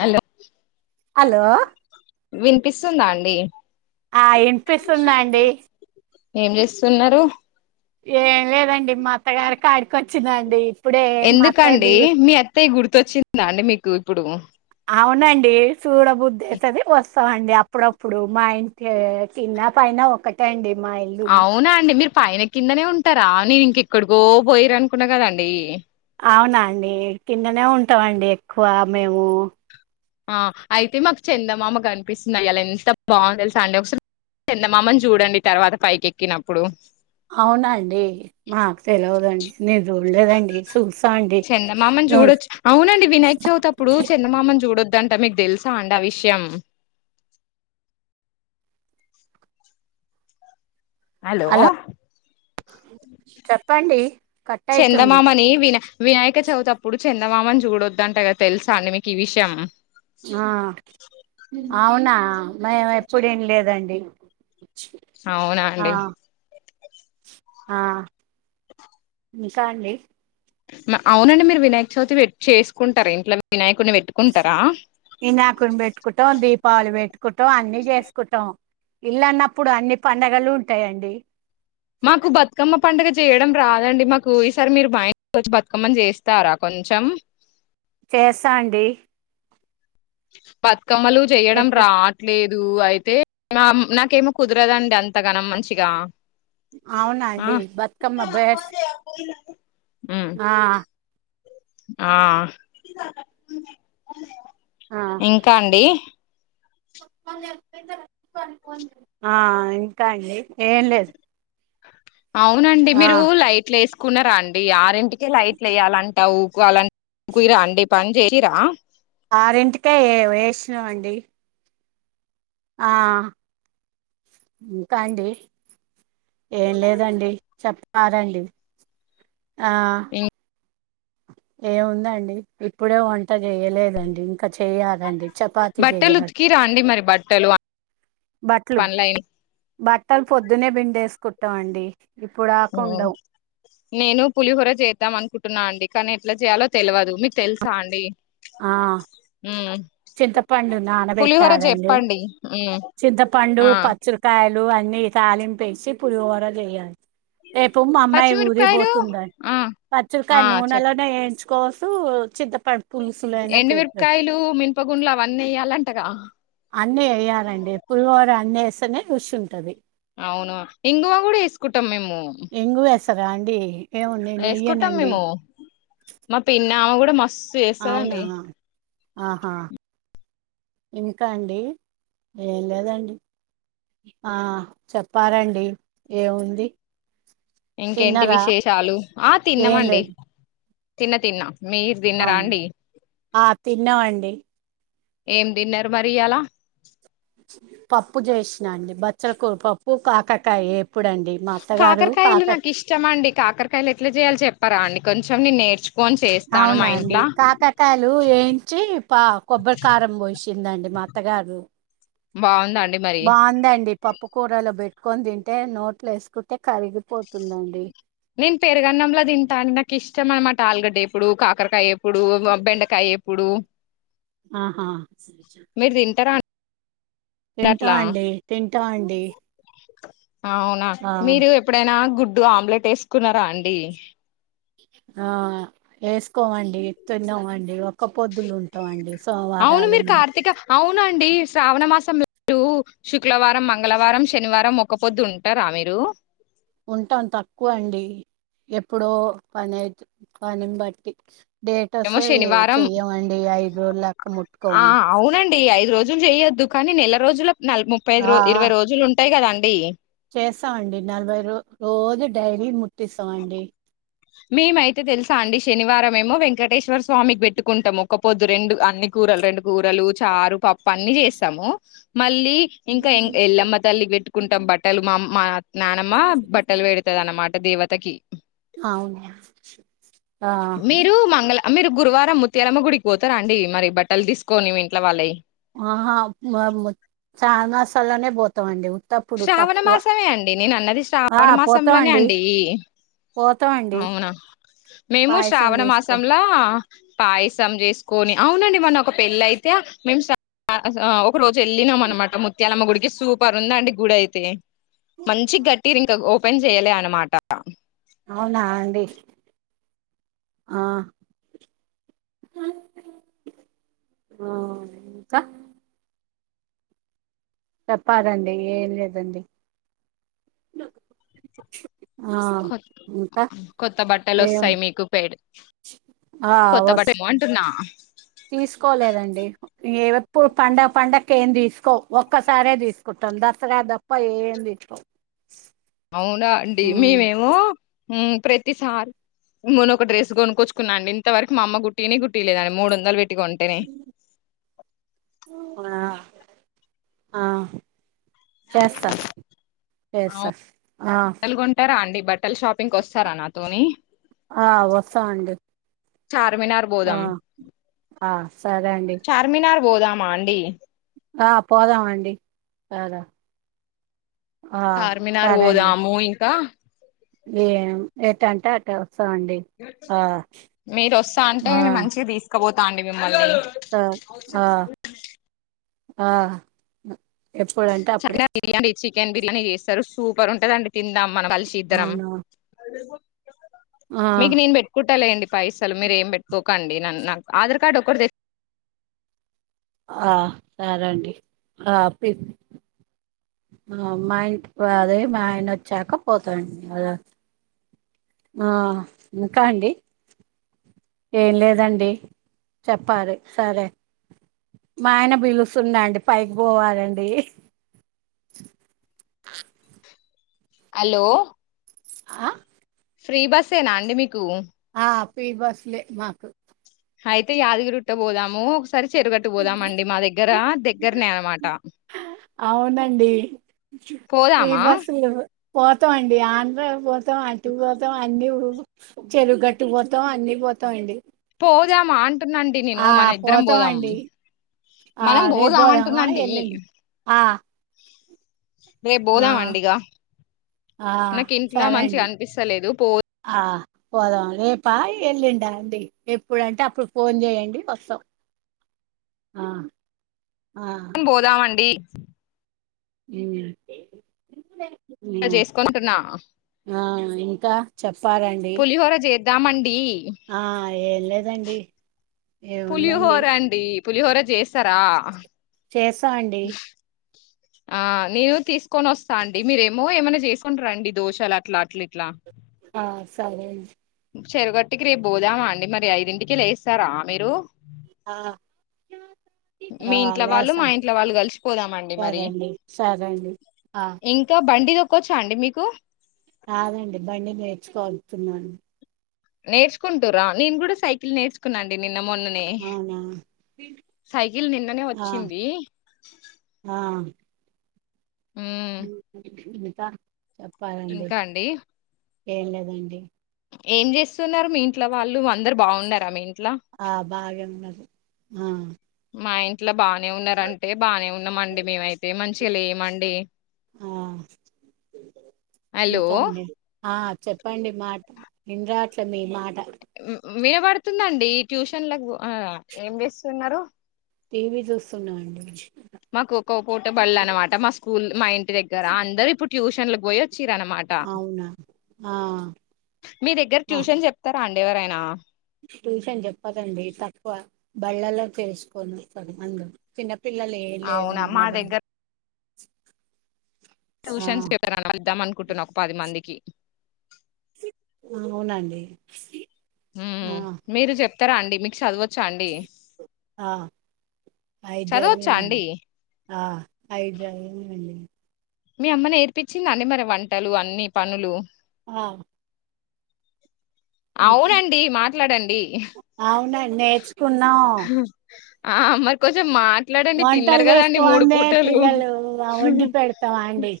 Hello hello వినిపిస్తుందా అండి ఆ వినిపిస్తుంది అండి ఏం చేస్తున్నారు ఏం లేదండి మా అత్తగారికి కాడికివచ్చిన అండి ఎందుకండి మీ అత్త్య గుర్తొచ్చిందా అండి మీకు ఇప్పుడు ఉనండి చూడబుద్ధే అది వస్త అండి అప్పుడప్పుడు మా ఇంటి చిన్న పైన ఒకటే అండి మా ఇల్లు అవునా అండి మీరు పైన కిందనే ఉంటారా నేను ఇంక ఇక్కడికో పోయర అనుకున్నా కదండి అవునా అండి కిందనే ఉంటాండి ఎక్కువ మేము ఆ అయితే మాకు చెందమామకు కనిపిస్తుంది ఇయల ఎంత బాగు తెలుసా అండి ఒకసారి చందమామని చూడండి తర్వాత పైకెక్కినప్పుడు అవునండి మాకు తెలివదండి నేను చూడలేదండి చూస్తా అండి చందమామని నువ్వు చూడొచ్చు అవునండి వినాయక చవితి అప్పుడు చందమామ దంటే మీకు తెలుసామండి ఆ విషయం హలో చెప్పండి కట్ అయితుంది చందమామని వినా వినాయక చవితప్పుడు చందమామని చూడొద్ద అంటే కద తెలుసా అండి మీకు ఈ విషయం ఆ అవునా మేము ఎప్పుడు విన లేదండి అవునా అండి ఆ ఇంకా అండి అవునండి మీరు వినాయక చవితి పేట్ చేసుకుంటారా ఇంట్లో వినాయకుడిని పెట్టుకుంటారా ఇనాకుని పెట్టుకుంటాం దీపావళి పెట్టుకుటాం అన్ని చేసుకుంటాం ఇల్లు అన్నప్పుడు అన్ని పండగలు ఉంటాయండి. మాకు బతుకమ్మ పండుగ చేయడం రాదండి మాకు ఈసారి మీరు మా ఇంటికి వచ్చి బతుకమ్మని చేస్తారా కొంచం చేస్తా అండి బతుకమ్మలు చెయ్యడం ఎప్పుడు రావట్లేదు. అయితే నాకేమో కుదరదండి అంతగానం మంచిగా ఆ అవునండి బతుకమ్మ పేర్స్ ఉమ్, ఆ ఆ ఆ ఇంకా అండి ఆ ఇంకా అండి ఏం లేదు అవునండి ఆ మీరు లైట్లు వేసుకున్నారా అండి ఆరింటికే లైట్లు వేయాలంటా ఊకోవాలంట కుయరా అండి పన్ చెయ్యరా ఆరింటికే ఏ వేసినవండి ఆ ఇంకా అండి ఏం లేదండి చెప్తారండి ఆ ఇం ఏం ఉందండి ఇప్పుడే వంట చెయ్యలేదండి కా చెయ్యాలండి చపాతి బట్టలు చెయ్యా ఉతికిరా అండి మరి బట్టలు బట్టలు పనులైన బట్టలు పొద్దునే బిండేసుకుంటామండి ఊ నేను పులిహోర చేతాం అనుకుంటున్నా అండి కానీ ఎట్లా చేయాలో తెలవదు మీకు తెలుసా అండి ఆ ఊ చింతపండు పులిహోర నానబెట్టాలండి చెప్పండి ఊ చింతపండు పచ్చిరికాయలు అన్నీ తాలింపేసి పులిహోర చెయ్యా రేపు మా అమ్మాయి పచ్చిమిరపకాయలు ఊరికిపోతుంద ఆ ఆ పచ్చిరుకాయలు చెప్ నూనెలోనే ఏంచు కోస చింతప ఎండు మిరపకాయలు మినపగుండ్లు అవన్నీ ఎయ్యాలంటగా అన్నీ ఎయ్యాలండి పులిహోర అన్నీ ఏస్తేనే రుచి ఉంటది అవును ఇంగువ కూడా ఏసుకుంటాం మేము ఇంగువేస్తారా అండి ఏమో నేను ఏసుకుంటాం వెయ్యనండి మేము మా పిన్నామె కూడా మస్ అవునా ఆహా ఇంకా అండి ఏం లేదండి ఆ చెప్పారండి ఏం ఉంది ఇంకేంటి విశేషాలు ఆ ఏం తిన్నమండి లేదు తిన్న తిన్నా మీరు దిన్నరా అవును అండి ఆ తిన్నామండి ఏం దిన్నరు మరి ఇయ్యాల పప్పు జేసినండి బచ్చలి కూర పప్పు కాకరకాయ వే కాకరకాయలు నాకు ఇష్టం అండి కాకరకాయలు ఎట్లా జేయాలి చెప్పారా అండి కొంచెం నేను నేర్చు అవునా అండి కాకకాయలు వేంచి పా కొబ్బరి కారం బోసిందండి మా అత్తగారు బాం బాందండి పప్పు కూరలో బె ట్టుకొని దింటే నోట్లో వేసుకుంటే కరిగిపోతుందండి నేను పెరుగన్నంలో తింటా నాకు ఇష్టం అనమాట ఆలుగడ్డ వేపుడు, కాకరకాయ వేపుడు, వా బెండకాయ్ వెప్పుడు ఆహా అండి తింటం అట్లా అండి తింటం అండి అవునా మీరు ఎప్పుడైనా గుడ్డు ఆమ్లెట్ వేసుకున్నారా అండి ఆ వేసుకోమండి తిన్నమండి ఒక్క పొద్దులు ఉంటాం అండి అవును సోమవారాలు మీరు మం కార్తీక అవునండి శ్రావణ [unintelligible] శుక్లవారం మంగళవారం శనివారం ఒక్క పొద్దు ఉంటారా మీరు ఉంటాం తక్కువ అండి ఎప్పుడో పని ఐతే పనిని బట్టి డేట్ ఏమో వస్సే శనివారం చెయ్యమండి ఐదు రోజులు లెక్క ముట్టుకోం జులు చేయ్యద్దు కానీ నెల రోజులకు నల ముప్పై ఐదు ఇరవై రోజులుంటయి కదా అండి చేస్సామండి నలభై రో రోజు డైలీ ముట్టిస్సామండి మేమైతే తెలుసా అండి శనివారం ఏమో వెంకటేశ్వర స్వామికి పెట్టుకుంటాము ఒక్క పొద్దు రెండు అన్నీ గు కూరలు రెండు కూరలు చారు పప్పు అన్ని చేస్తాము మళ్ళ్ లీ ఇంకా ఎల్లమ్మ తల్లికి పెట్టుకుంటాం బట్టలు మామ్ మా నానమ్మ బట్టలు వేడతది అన్నమాట దేవత్ అవునా ఆ అమీరు గురువారం ముత్యాలమ్మ గుడికి పోతారా అండి మరి బట్టలు దీసుకొని మీ ఇంట్లో వాళ్ళయి ఆహా మేము శ్రావణ మాసంలోనే బోతావండి. ఊ శ్రావణ మాసమే అండి. నేను అన్నది ఆ శ్రావణ మాసంలోనే పోతామండి అండి. పోతామండి అవునా మేము పాయసం శ్రావణ చేసుకో మాసంలా పాయసం జెసుకొని, అవునండి మొన్న ఒక పెళ్ళ అయితే, మేము స అ స అ ఓ. ఒక రోజు ఎల్లిన మన్నమాట, ముత్యాలమ్మ గుడికి, సూపర్ ఉందాండి గుడ అయితే. మంచి గట్టిర్, ఇంకా ఓపెన్ చెయలే అన్నమాట. అవునా అండి ఆ. ఊ ఇంకా. తేప్పారండి ఏ లేదండి. ఆ కొత్ ఇంకా కొత్త బట్టలు ఏం వొస్తాయి, మీకు పేడ్. ఆ కొత్త వస్ బట్టలు ఏమో అంటున్న. ఇప్పు పండ పండకి ఏం దిసుకో, ఒక్కసారే దిసుకుంటాం, దసరా దప్ప ఏం తీసుకొం. అవునా అండి, మేమేమో, ఉమ్ ప్రతిసారి. మొన్న ఒక డ్రెస్ గొనుక్కొచ్చుకున్న, అండి ఇంతవరకు, మా అమ్మ గుట్టియనే గుట్టీయలేద, మూడోందలు పెట్టి. టిగోంటేనే. ఆ ఆ చేస్తా. అవ్ చేస్తా ఆ బట్టలు గొంటారా అండి, బట్టల్ షాపింగ్ కోస్తారా, నాతోనీ. ఆ వొస్తఅండి. చార్మినార్ అ పోదాం అ సరే అండి. చార్మినార్ పోదామా, అండి. ఆ పోదామండి పాదా. ఆ చార్మినార్ సరే అండి. పోదాము ఇంకా ఏమ్ ఎటు అంటే ఆటే వొస్. మీరు వొస్తా అంటే, ఆ నేను మంచిగ తీసుకబోత. త అండి మిమ్మల్లిన్ని. సరే ఆ ఆ ఎప్పుడంటే అప్పుడే. చార్మినార్ బిర్యానీ చికెన్ బిర్యానే యేస్తారు, సూపర్ ఉంటదండి తిందాం మనం కలిసి ఇద్దరం. అవునా ఆ మీకు నేను పెట్టుకుంటా లేండి, పైసలు మీర ఏం పెట్టుకో. కండి నన్ను నాకు ఆధార్ కార్డ్ ఒకటి తె. ఆ సరే అండి అపి. మా ఇంటికి అ అదే మా ఆయన వొచ్చాక పోతాండి అలా. ఆ ఇంకా అండి. ఏం లేదండి చెప్పాలి సరే. మా ఆయన బిలుస్తు అండి, అండి పైకి బోవాలే. హలో. ఆ. ఫ్రీ బస్సేనా, అండి మీకు. ఆ పి బస్సులే మాకు. అయితే యాదగిరి ఉుట్టబోదాము. సరే చెరుగట్టుకు వొదామండి మా దగ్గర, దగ్గరనే అన్నమాట. అవునండి, పి పోదామా బస్సులు. పోతాం అండి, ఆంధ్ర పోతాం, అటు పోతాం, అన్ని ఊ. చెరువు గట్టు బోతాం, అన్ని బోతా అండి. పోదామా అంటున్నాండి నేను, ఆ మన ఇద్దరం పోతాం బోదామ్. అండి ఆ మనం రేపు పోదామా బోదమంటుంనండి. ఎల్లుండి ఆ రేపు ఆ బోద మండి ఈగ. ఆ నాకు ఇంట్ల సరే మంచిగా అండి కనిపిస్తలేదు, పో. ఆ పోదాం లేపా ఎల్లుండ అండి, ఎప్పుడుంటే అప్పుడు ఫోన్ చేయండి, వస్తాం. ఆ. ఆ మనం, బోధమండి. ఎం లేదండి. ఇలా జేసుకొంటున్న. ఇంకా చెప్పారండి దామండి ఆ ఏం లేదండి ఏముందండి పులిహోర అండి పులిహోర చేస్తారా చేస్తా అండి ఆ నేను తీసుకొని వస్తా అండి మీరేమో ఏమైనా చేసుకుంటారండి దోషాలు అట్లా అట్లా ఇట్లా ఆ సరే చెరుగట్టుకి రేపు పోదామా అండి మరి ఐదింటికి లేేస్తారా మీరు ఆ ఆ మీ ఇంట్లో వాళ్ళు మా లేస్తాం ఇంట్ల వాళ్ళు కలిసిపోదామండి సరే మరి అండి సరే అండి ఆ ఇంకా బండి తొక్కొవచ్చా అండి మీకు రాదండి బండిీ నేర్చుకోగుతున్నాను నేర్చుకుంటూరా నేను కూడా సైకిల్ నేర్చుకున్నాండి నిన్న మొన్ననే అవునా సైకిల్ నిన్ననే ఆ వచ్చింది ఆ ఉమ్ ఇతా చెప్పాలండి ఇంకా అండి ఏం లేదండి ఏం చేస్తున్నారు మీ ఇంట్లో వాళ్ళు అందరు బాగున్నారా ఆ మీ ఇంట్ ఆ బాగానే ఉన్నారు ఆ మా ఇంట్లో బానే ఉన్నారంటే బాగానే ఉన్నామండి మేమయితే మంచిగా లేమండి ఆ హలో ఇంకా అండి ఆ చెప్పండి మా నిాట్ల మీ మాట విలబడుతుందండి ఈ ట్యూషన్లకు ఆ ఏం చేస్తున్నారు టీవీ చూస్తున్నాం అండి మాకు ఒక్క పూట బళ్ళ అనమాట మా స్కూల్ మా ఇంటి దగ్గర అందరు ఇప్పుడు ట్యూషన్ కి పోయి వచ్చర అనమాట అవునా ఆ మీ దగ్గర ఆ ట్యూషన్ చెప్తారా అండీ ఎవరైనా ట్యూషన్ చెప్పదండి తక్కువ బళ్ళల్లో తెలుసుకొని వస్తారు అందు చిన్న పిల్లలు ఏం అవునా లేదండి మా మాబధ దగ్గర ట్యూషన్స్ పపద్దాం అనుకుంటున్నా ఒక పది మందికి అవునండి ఉ ఆ మీరు చెప్తారా అండి మీకు చదవచ్చా అండి ఆ చదవచ్చా ఐదుజదివినండి అండి ఆ ఐదుజాదివినండి మీ అమ్మని నేర్పించింద అండి మరి వంటలు అన్ని పనులు ఆ ఉంటా అవునండి మాట్లాడండి అవునండి నేర్చుకున్నాం ఆ అ మరి కొంచెం మాట్ ఎట్లాడండి వంటలు తిన్నారు కదా అండి మూడు చేసుకోందే పూటలు పిల్లలు వండి పెడతాం అండి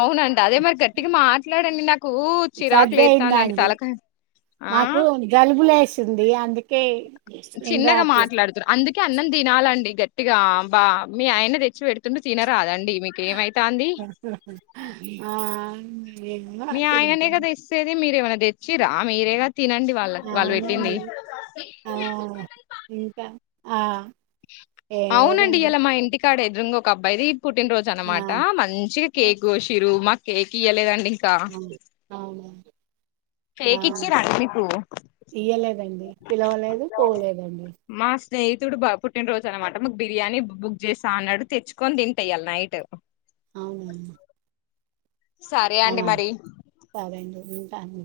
అవునండి అదే మరి గట్టిగా మాట్లాడండి నాకు చిరాకు లేస్తాందండి సర్దియిందండి తలకాయ ఆ నాకు జలుబులేశింది అందుకే ఏం చిన్నగా రాట్లే మాట్లాడుతుారు అందుకే అన్నం తినాలండి గట్టి ట్టిగాబా మీ ఆయన్న తెచ్చి పెడుతుంటూ తినరాదండి ండి మీక ఏమైతాంది ఆ ఏమో మీ అట్ల ఆయనే కదా ఇస్తేది మీరేమైన్నా తెచ్చిరా మీరే కదా అవునండి ఆ ఇంకా ఆ ఏం అవునండి లేదండి ఇలా మా ఇంటికాడ ఎదురుంగ ఒక అబ్బయిది పుట్టినరోజు ఆ అనమాట మంచిగా కేకుకొశిరు మాకు కేక్ ఇయ్యలేదండి అ అవును కేకి ఇచ్చి ఆ రామీ తూ ఇయ్యలేదండి పిలవలేదు పోవలేదండి మా స్నేహితుడు బ పుట్టినరోజు అనమాట మాకు బిర్యానీ బుక్ చేస్తా అన్నాడు తెచ్చుకొని తింటాయ్యాలి నైట్ అవున్ సరే ఆ అండి మరి సరే అండి ఉంటాను